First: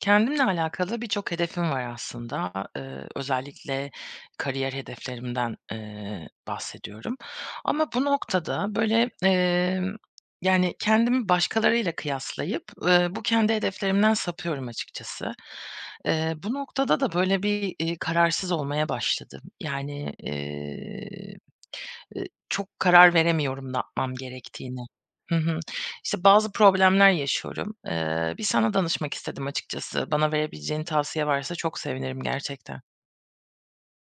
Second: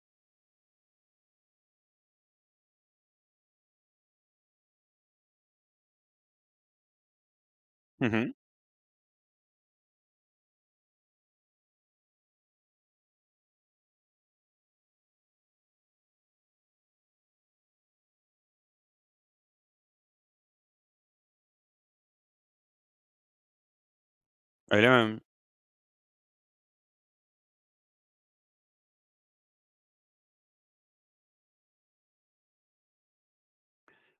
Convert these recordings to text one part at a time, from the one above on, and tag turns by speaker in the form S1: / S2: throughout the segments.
S1: Kendimle alakalı birçok hedefim var aslında. Özellikle kariyer hedeflerimden, bahsediyorum ama
S2: Hı
S1: bu
S2: hı.
S1: noktada, böyle, yani, kendimi başkalarıyla kıyaslayıp, bu kendi hedeflerimden sapıyorum açıkçası. Bu noktada da, böyle, bir, kararsız olmaya başladım. Yani, çok karar veremiyorum ne yapmam gerektiğine.
S2: Öyle mi?
S1: Hı hı. İşte, bazı problemler yaşıyorum. Bir sana danışmak istedim açıkçası. Bana verebileceğin tavsiye varsa çok sevinirim gerçekten.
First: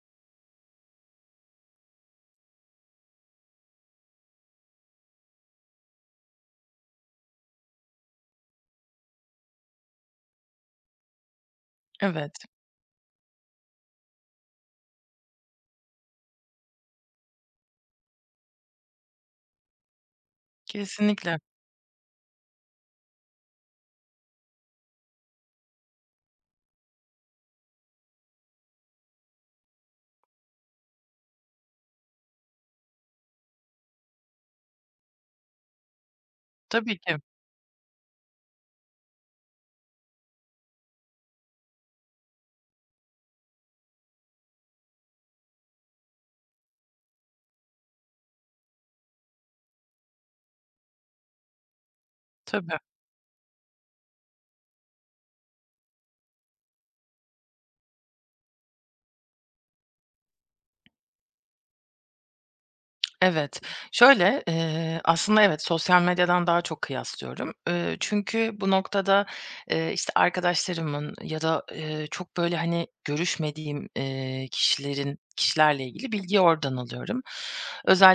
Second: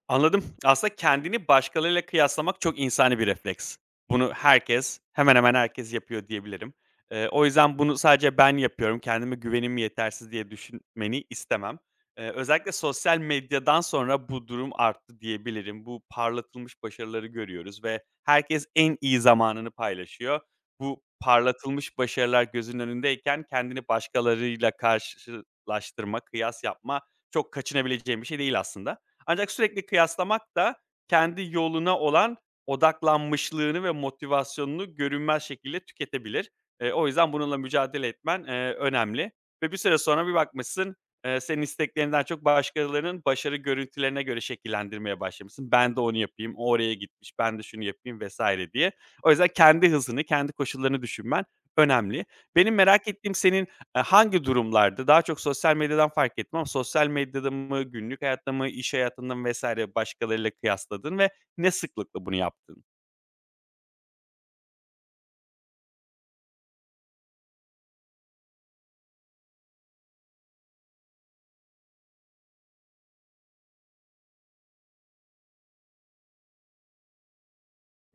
S2: Anladım. Aslında kendini başkalarıyla kıyaslamak çok insani bir refleks. Bunu herkes, hemen hemen herkes yapıyor diyebilirim. O yüzden bunu sadece ben yapıyorum, kendime güvenim yetersiz diye düşünmeni istemem. Eee,
S1: Evet,
S2: özellikle sosyal medyadan sonra bu durum arttı diyebilirim. Bu parlatılmış başarıları görüyoruz ve herkes en iyi zamanını paylaşıyor. Bu
S1: kesinlikle.
S2: parlatılmış başarılar gözünün önündeyken kendini başkalarıyla karşılaştırma, kıyas yapma çok kaçınabileceğim bir şey değil aslında. Ancak sürekli kıyaslamak da kendi yoluna olan odaklanmışlığını ve motivasyonunu görünmez şekilde tüketebilir. Eee,
S1: Tabii
S2: o
S1: ki,
S2: yüzden bununla mücadele etmen, önemli ve bir süre sonra bir bakmışsın, senin isteklerinden çok başkalarının başarı görüntülerine göre şekillendirmeye başlamışsın. "Ben de onu yapayım, o oraya gitmiş, ben de şunu yapayım." vs. diye. O yüzden kendi hızını, kendi koşullarını düşünmen önemli. Benim
S1: tabii.
S2: merak ettiğim senin hangi durumlarda? Daha çok sosyal medyadan fark ettim ama sosyal medyada mı, günlük hayatta mı, iş hayatında mı vs. başkalarıyla kıyasladın ve ne sıklıkla bunu yaptın?
S1: Evet. Şöyle, aslında evet, sosyal medyadan daha çok kıyaslıyorum. Çünkü bu noktada, işte, arkadaşlarımın ya da, çok böyle, hani, görüşmediğim, kişilerin kişilerle ilgili bilgiyi oradan alıyorum.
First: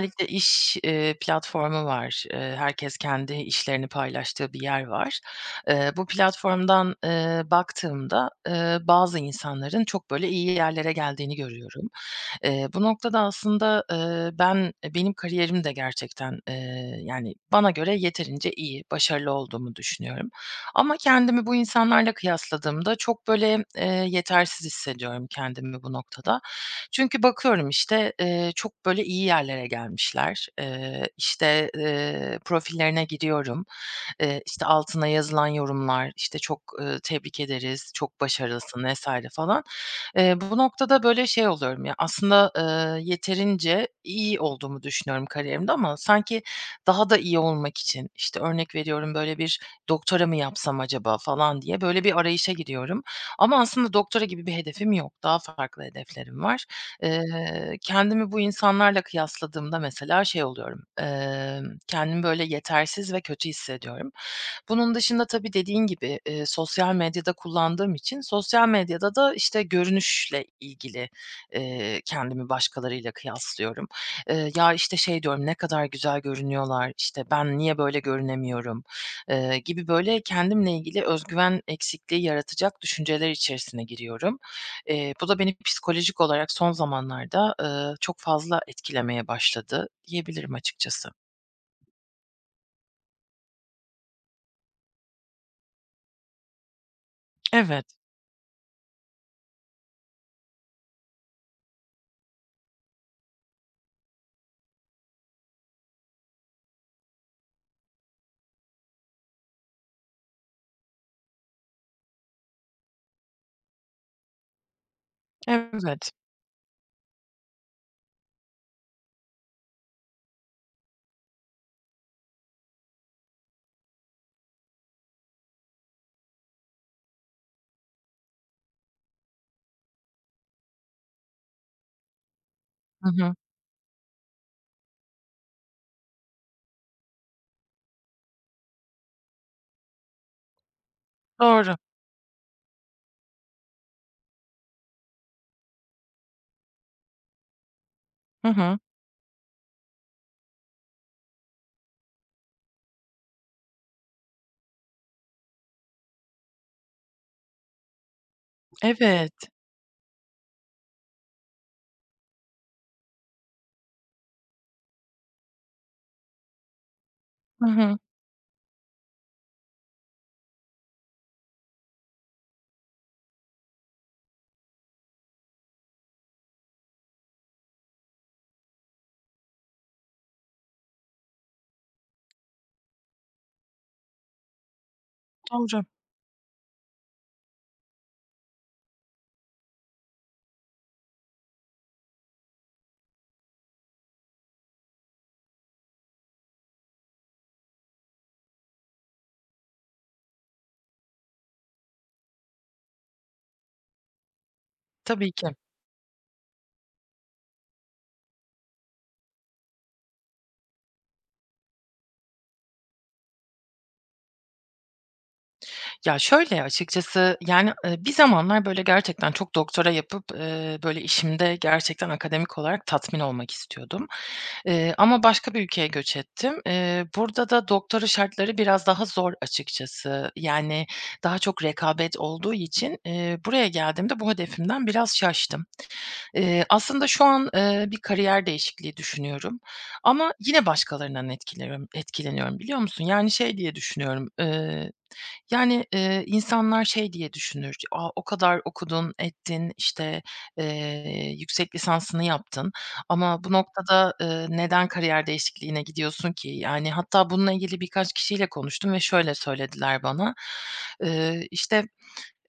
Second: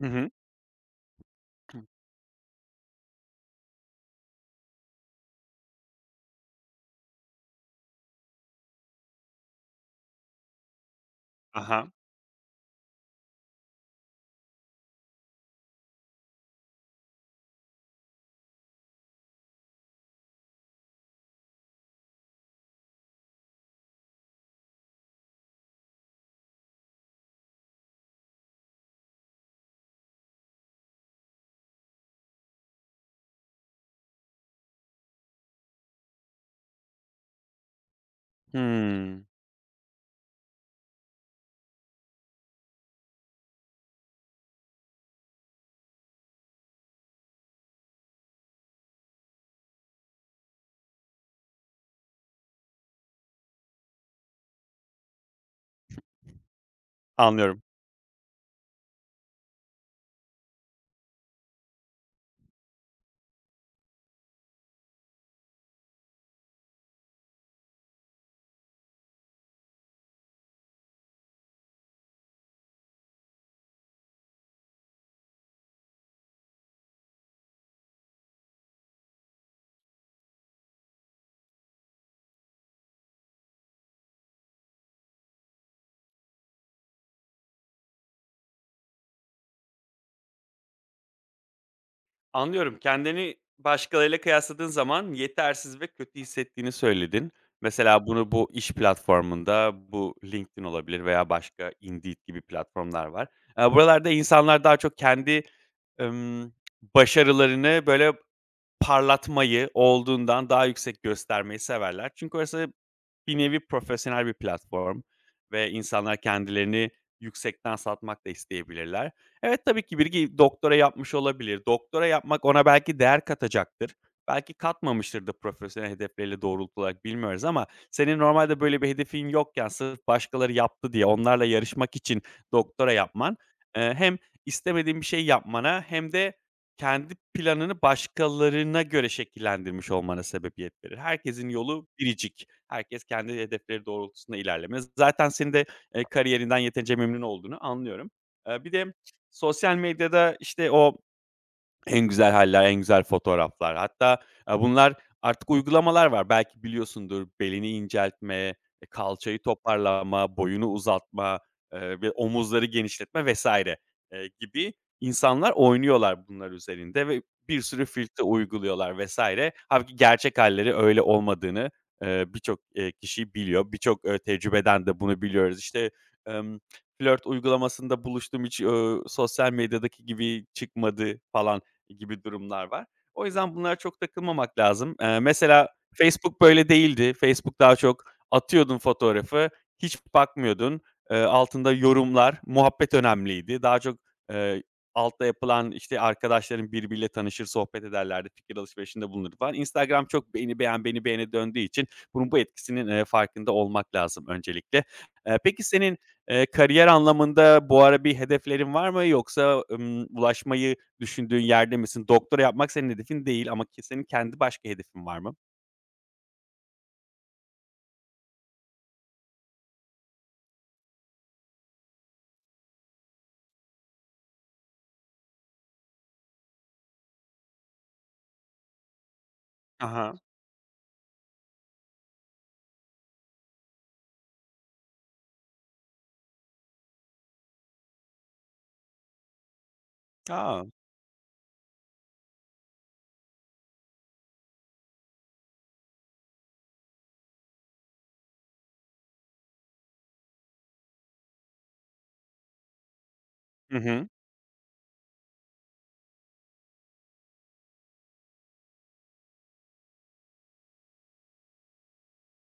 S2: Hı hı.
S1: iş, platformu var. Herkes kendi işlerini paylaştığı bir yer var. Bu platformdan, baktığımda, bazı insanların çok böyle iyi yerlere geldiğini
S2: Ha.
S1: görüyorum. Bu noktada aslında, benim kariyerim de gerçekten, yani, bana göre yeterince iyi, başarılı olduğumu düşünüyorum ama kendimi bu insanlarla kıyasladığımda çok, böyle, yetersiz hissediyorum kendimi bu noktada. Çünkü bakıyorum, işte, çok, böyle, iyi yerlere gelmişler. İşte, profillerine giriyorum. İşte, altına yazılan yorumlar, işte, çok, tebrik ederiz, çok başarılısın
S2: Hımm.
S1: vs. falan. Bu noktada, böyle, şey oluyorum ya, aslında, yeterince iyi olduğumu düşünüyorum kariyerimde ama sanki daha da iyi olmak için, işte, örnek veriyorum, böyle, bir doktora mı yapsam acaba falan diye, böyle, bir arayışa giriyorum. Ama aslında doktora gibi bir hedefim yok. Daha farklı hedeflerim var.
S2: Anlıyorum.
S1: Eee, Kendimi bu insanlarla kıyasladığımda mesela şey oluyorum, kendimi, böyle, yetersiz ve kötü hissediyorum. Bunun dışında tabii dediğin gibi, sosyal medyada kullandığım için sosyal medyada da, işte, görünüşle ilgili, kendimi başkalarıyla kıyaslıyorum. Ya, işte, şey diyorum, "Ne kadar güzel görünüyorlar, işte, ben niye böyle görünemiyorum?" Gibi böyle kendimle ilgili özgüven eksikliği yaratacak düşünceler içerisine giriyorum. Bu da beni psikolojik olarak son zamanlarda, çok fazla etkilemeye başladı diyebilirim açıkçası.
S2: Anlıyorum. Kendini başkalarıyla kıyasladığın zaman yetersiz ve kötü hissettiğini söyledin.
S1: Evet,
S2: Mesela bunu bu iş platformunda, bu LinkedIn olabilir veya başka Indeed gibi platformlar var. Buralarda insanlar daha çok kendi, emm, başarılarını böyle parlatmayı, olduğundan daha yüksek göstermeyi severler. Çünkü orası bir nevi profesyonel bir platform ve
S1: evet.
S2: insanlar kendilerini yüksekten satmak da isteyebilirler. Evet, tabii ki biri doktora yapmış olabilir. Doktora yapmak ona belki değer katacaktır. Belki katmamıştır da profesyonel hedefleriyle doğrultu olarak bilmiyoruz ama senin normalde böyle bir hedefin yokken sırf başkaları yaptı diye onlarla yarışmak için doktora
S1: Hı hı.
S2: yapman, hem istemediğin bir şey yapmana hem de kendi planını başkalarına göre şekillendirmiş olmana sebebiyet verir. Herkesin
S1: Doğru.
S2: yolu biricik. Herkes kendi hedefleri doğrultusunda ilerlemez. Zaten senin de, kariyerinden yeterince memnun olduğunu anlıyorum.
S1: Hı
S2: Bir
S1: hı.
S2: de sosyal medyada, işte, o en güzel haller, en güzel fotoğraflar. Hatta, aaa, bunlar artık uygulamalar var. Belki biliyorsundur belini inceltme, e,
S1: Evet.
S2: kalçayı toparlama, boyunu uzatma, ve omuzları genişletme vesaire gibi insanlar oynuyorlar bunlar üzerinde ve bir
S1: Hı
S2: sürü
S1: hı.
S2: filtre uyguluyorlar vs. Hâlbuki gerçek halleri öyle olmadığını, birçok, kişi biliyor. Birçok, tecrübeden de bunu biliyoruz. İşte, emm, flört uygulamasında buluştum, hiç, sosyal medyadaki gibi çıkmadı falan gibi durumlar var. O yüzden bunlara çok takılmamak lazım. Mesela
S1: Doğru.
S2: Facebook böyle değildi. Facebook daha çok atıyordun fotoğrafı, hiç bakmıyordun. Altında yorumlar, muhabbet önemliydi. Daha çok, eee, altta yapılan, işte, arkadaşların birbiriyle tanışır, sohbet ederlerdi, fikir alışverişinde bulunurdu falan. Instagram çok beni beğen, beni beğene döndüğü için bunun bu etkisinin, farkında olmak lazım öncelikle.
S1: Tabii
S2: Eee,
S1: ki.
S2: peki senin, kariyer anlamında bu ara bir hedeflerin var mı? Yoksa, ulaşmayı düşündüğün yerde misin? Doktora yapmak senin hedefin değil ama ki senin kendi başka hedefin var mı?
S1: Ya, şöyle açıkçası, yani, bir zamanlar böyle gerçekten çok doktora yapıp, böyle işimde gerçekten akademik olarak tatmin olmak istiyordum. Ama başka bir ülkeye göç ettim. Burada da doktora şartları biraz daha zor
S2: Aha.
S1: açıkçası. Yani, daha çok rekabet olduğu için, buraya geldiğimde bu hedefimden biraz şaştım. Aslında şu an, bir kariyer değişikliği düşünüyorum ama
S2: Ha.
S1: yine
S2: A!
S1: başkalarından etkileniyorum etkileniyorum, biliyor musun? Yani şey diye düşünüyorum, yani, insanlar şey diye düşünür, "A, o kadar okudun, ettin, işte, yüksek lisansını yaptın ama bu
S2: Hı hı.
S1: noktada, neden kariyer değişikliğine gidiyorsun ki?" Yani, hatta bununla ilgili birkaç kişiyle konuştum ve şöyle söylediler bana, işte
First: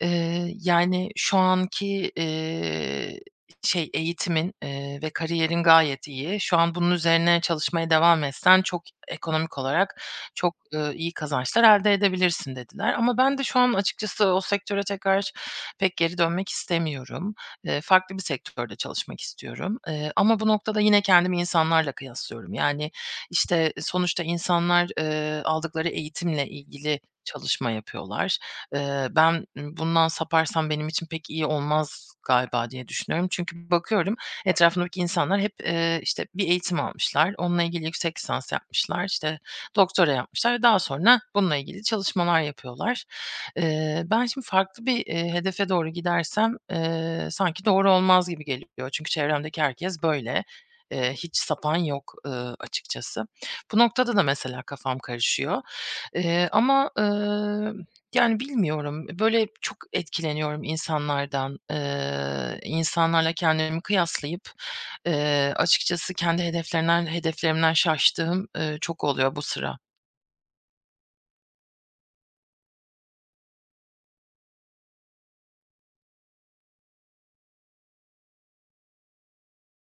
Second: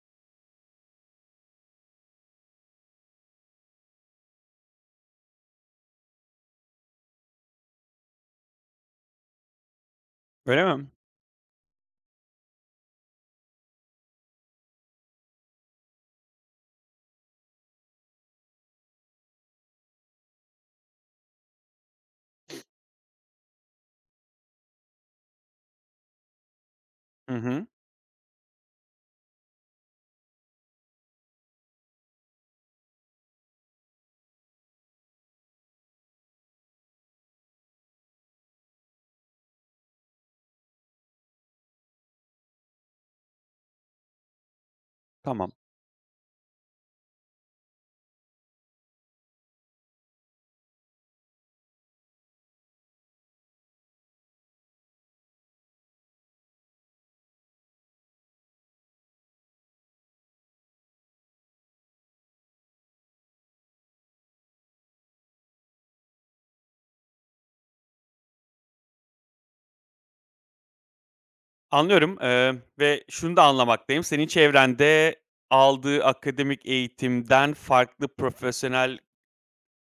S1: Yani, şu anki, şey, eğitimin, ve kariyerin gayet iyi. Şu an bunun üzerine çalışmaya devam etsen çok ekonomik olarak çok,
S2: Öyle mi?
S1: iyi kazançlar elde edebilirsin dediler. Ama ben de şu an açıkçası o sektöre tekrar pek geri dönmek istemiyorum. Farklı bir sektörde çalışmak istiyorum. Ama bu noktada yine kendimi insanlarla kıyaslıyorum. Yani, işte, sonuçta insanlar, aldıkları eğitimle ilgili
S2: Hı hı.
S1: çalışma yapıyorlar. Ben, bundan saparsam benim için pek iyi olmaz galiba diye düşünüyorum. Çünkü bakıyorum etrafımdaki insanlar hep, işte, bir eğitim almışlar, onunla ilgili yüksek lisans yapmışlar, işte, doktora yapmışlar ve daha sonra bununla ilgili çalışmalar yapıyorlar. Ben şimdi farklı bir,
S2: Tamam.
S1: hedefe doğru gidersem, sanki doğru olmaz gibi geliyor. Çünkü çevremdeki herkes böyle. Hiç sapan yok, açıkçası. Bu noktada da mesela kafam karışıyor. Ama, yani, bilmiyorum. Böyle, çok etkileniyorum insanlardan. İnsanlarla kendimi kıyaslayıp, açıkçası kendi hedeflerimden şaştığım, çok oluyor bu sıra.
S2: Anlıyorum, ve şunu da anlamaktayım, senin çevrende aldığı akademik eğitimden farklı profesyonel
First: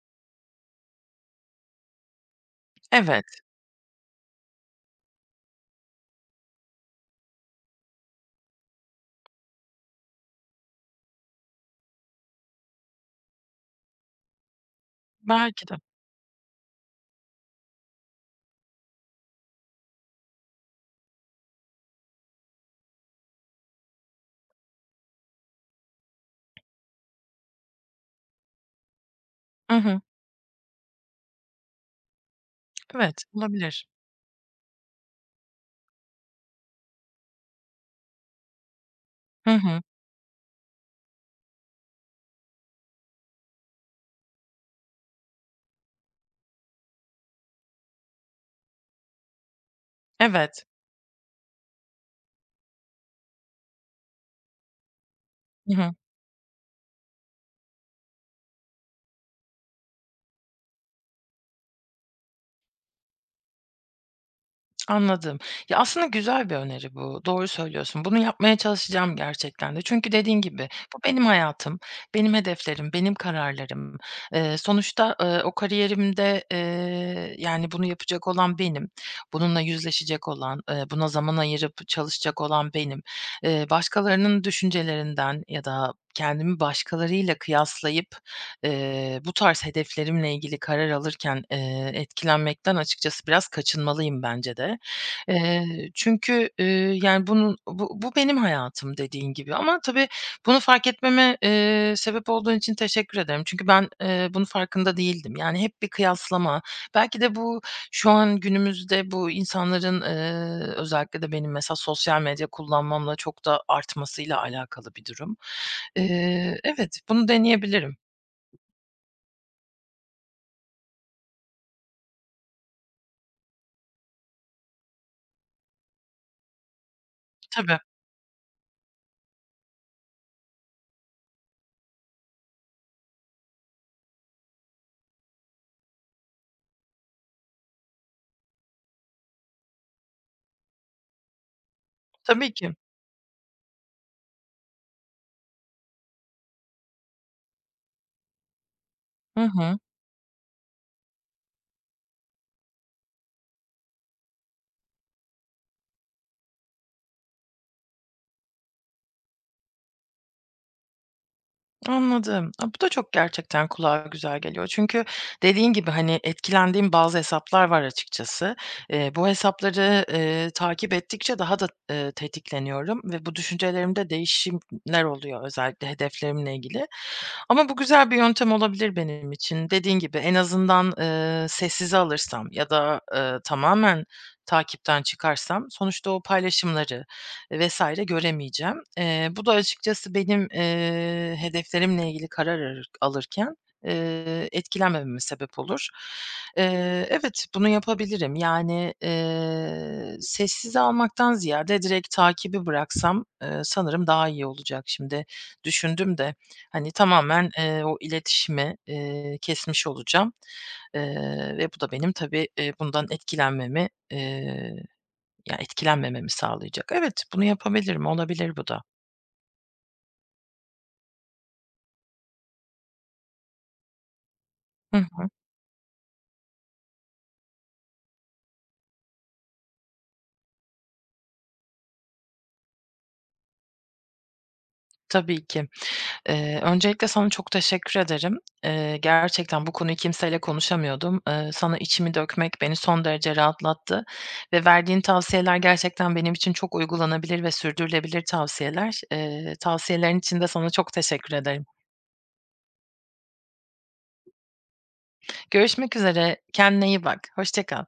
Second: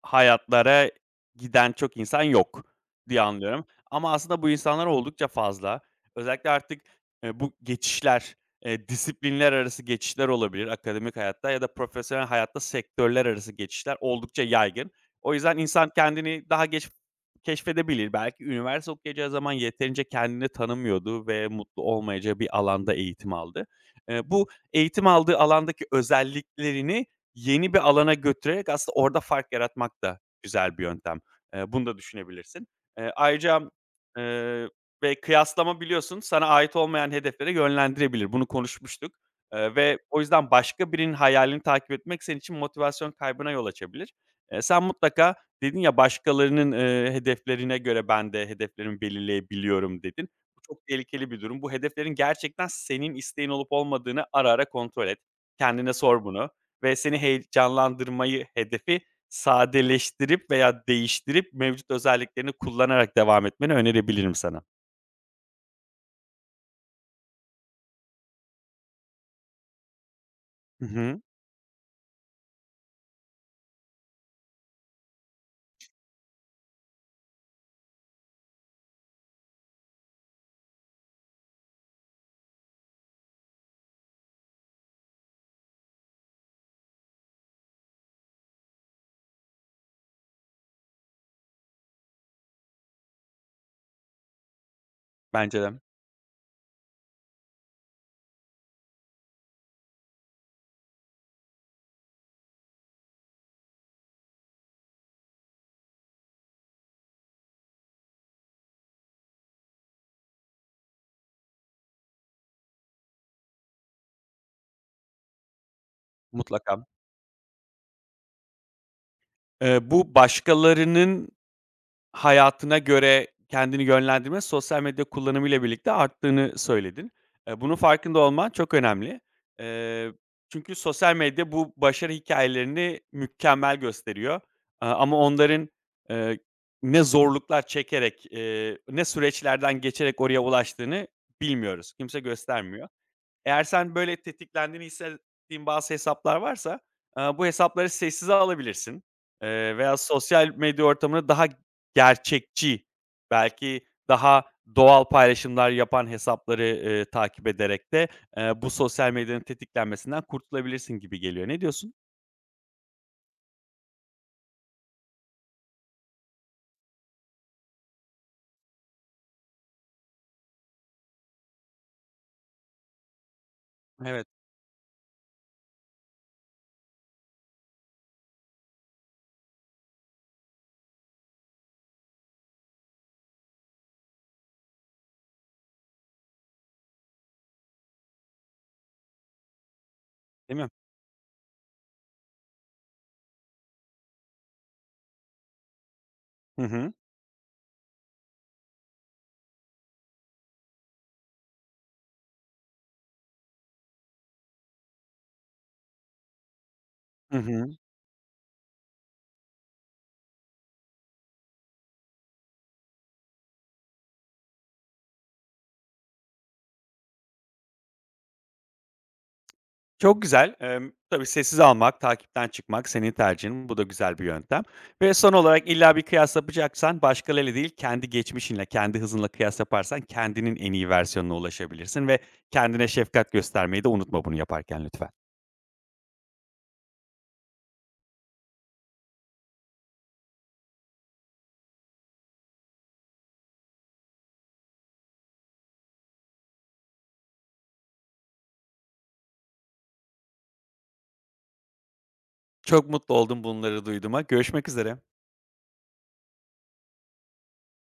S2: hayatlara giden çok insan yok diye
S1: Evet,
S2: anlıyorum ama aslında bu insanlar oldukça fazla. Özellikle artık, bu geçişler, disiplinler arası geçişler olabilir akademik hayatta ya da profesyonel hayatta sektörler arası geçişler oldukça yaygın. O yüzden
S1: belki de.
S2: insan kendini daha geç keşfedebilir. Belki üniversite okuyacağı zaman yeterince kendini tanımıyordu ve mutlu olmayacağı bir alanda eğitim aldı. Bu eğitim aldığı alandaki özelliklerini yeni bir alana götürerek aslında orada fark
S1: Hı hı.
S2: yaratmak da güzel bir yöntem. Bunu da düşünebilirsin. Eee,
S1: Evet,
S2: ayrıca,
S1: olabilir.
S2: eee, ve kıyaslama biliyorsun sana ait olmayan hedeflere yönlendirebilir. Bunu konuşmuştuk,
S1: Hı hı.
S2: ve o yüzden başka birinin hayalini takip etmek senin için motivasyon kaybına yol açabilir. Sen mutlaka dedin ya, "Başkalarının, hedeflerine göre ben de hedeflerimi belirleyebiliyorum." dedin. Bu
S1: Evet.
S2: çok tehlikeli bir durum. Bu hedeflerin gerçekten senin isteğin olup olmadığını ara ara kontrol et.
S1: Hı
S2: Kendine
S1: hı.
S2: sor bunu ve seni heyecanlandırmayı hedefi sadeleştirip veya değiştirip mevcut özelliklerini kullanarak devam etmeni önerebilirim sana.
S1: Anladım. Ya, aslında güzel bir öneri bu. Doğru söylüyorsun. Bunu yapmaya çalışacağım gerçekten de. Çünkü dediğin gibi
S2: Hı
S1: bu
S2: hı.
S1: benim hayatım, benim hedeflerim, benim kararlarım. Sonuçta, o kariyerimde, yani, bunu yapacak olan benim. Bununla yüzleşecek olan, buna zaman ayırıp çalışacak olan benim. Başkalarının düşüncelerinden ya da kendimi başkalarıyla kıyaslayıp, bu tarz hedeflerimle ilgili karar alırken, etkilenmekten açıkçası biraz kaçınmalıyım bence de.
S2: Bence de.
S1: Çünkü, yani, bunun bu benim hayatım dediğin gibi ama tabii bunu fark etmeme, sebep olduğun için teşekkür ederim. Çünkü ben, bunun farkında değildim. Yani, hep bir kıyaslama, belki de bu şu an günümüzde bu insanların, özellikle de benim mesela sosyal medya kullanmamla çok da artmasıyla alakalı bir durum.
S2: Mutlaka.
S1: Evet, bunu deneyebilirim.
S2: Bu başkalarının hayatına göre kendini yönlendirme sosyal medya kullanımıyla birlikte arttığını söyledin. Bunun
S1: Tabii,
S2: farkında olman çok önemli. Eee, çünkü sosyal medya bu başarı hikayelerini mükemmel gösteriyor. Aaa, ama onların, eee, ne zorluklar çekerek, ne süreçlerden geçerek oraya ulaştığını bilmiyoruz. Kimse
S1: tabii ki.
S2: göstermiyor. Eğer sen böyle tetiklendiğini hissettiğin bazı hesaplar varsa, aaa, bu hesapları sessize alabilirsin,
S1: Hı hı.
S2: veya sosyal medya ortamını daha gerçekçi, belki daha doğal paylaşımlar yapan hesapları, takip ederek de, bu sosyal medyanın tetiklenmesinden kurtulabilirsin gibi geliyor. Ne diyorsun?
S1: Anladım. A, bu da çok gerçekten kulağa güzel geliyor. Çünkü dediğin gibi, hani, etkilendiğim bazı hesaplar var açıkçası. Bu hesapları, takip ettikçe daha da, tetikleniyorum ve bu düşüncelerimde
S2: Evet.
S1: değişimler oluyor özellikle hedeflerimle ilgili. Ama bu güzel bir yöntem olabilir benim için. Dediğin gibi en azından, sessize alırsam ya da, tamamen takipten çıkarsam sonuçta o paylaşımları vesaire göremeyeceğim. Bu da açıkçası benim,
S2: Değil mi?
S1: hedeflerimle ilgili karar alırken, etkilenmememe sebep olur.
S2: Hı hı.
S1: Evet, bunu yapabilirim. Yani, sessize almaktan ziyade direkt takibi bıraksam, sanırım daha iyi olacak. Şimdi düşündüm de, hani,
S2: Hı
S1: tamamen,
S2: hı.
S1: o iletişimi, kesmiş olacağım, ve bu da benim tabii, bundan etkilenmememi sağlayacak. Evet, bunu yapabilirim. Olabilir bu da.
S2: Çok güzel. Tabii sessiz almak, takipten çıkmak senin tercihin. Bu da güzel bir yöntem
S1: Hı
S2: ve
S1: hı.
S2: son olarak illa bir kıyas yapacaksan başkalarıyla değil, kendi geçmişinle, kendi hızınla kıyas yaparsan kendinin en iyi versiyonuna ulaşabilirsin ve kendine şefkat göstermeyi de unutma bunu yaparken lütfen.
S1: Tabii ki. Öncelikle sana çok teşekkür ederim. Gerçekten bu konuyu kimseyle konuşamıyordum. Sana içimi dökmek beni son derece rahatlattı ve verdiğin tavsiyeler gerçekten benim için çok uygulanabilir ve sürdürülebilir tavsiyeler. Tavsiyelerin için de sana çok teşekkür ederim.
S2: Çok mutlu oldum bunları duyduğuma. Görüşmek üzere.
S1: Görüşmek üzere. Kendine iyi bak. Hoşça kal.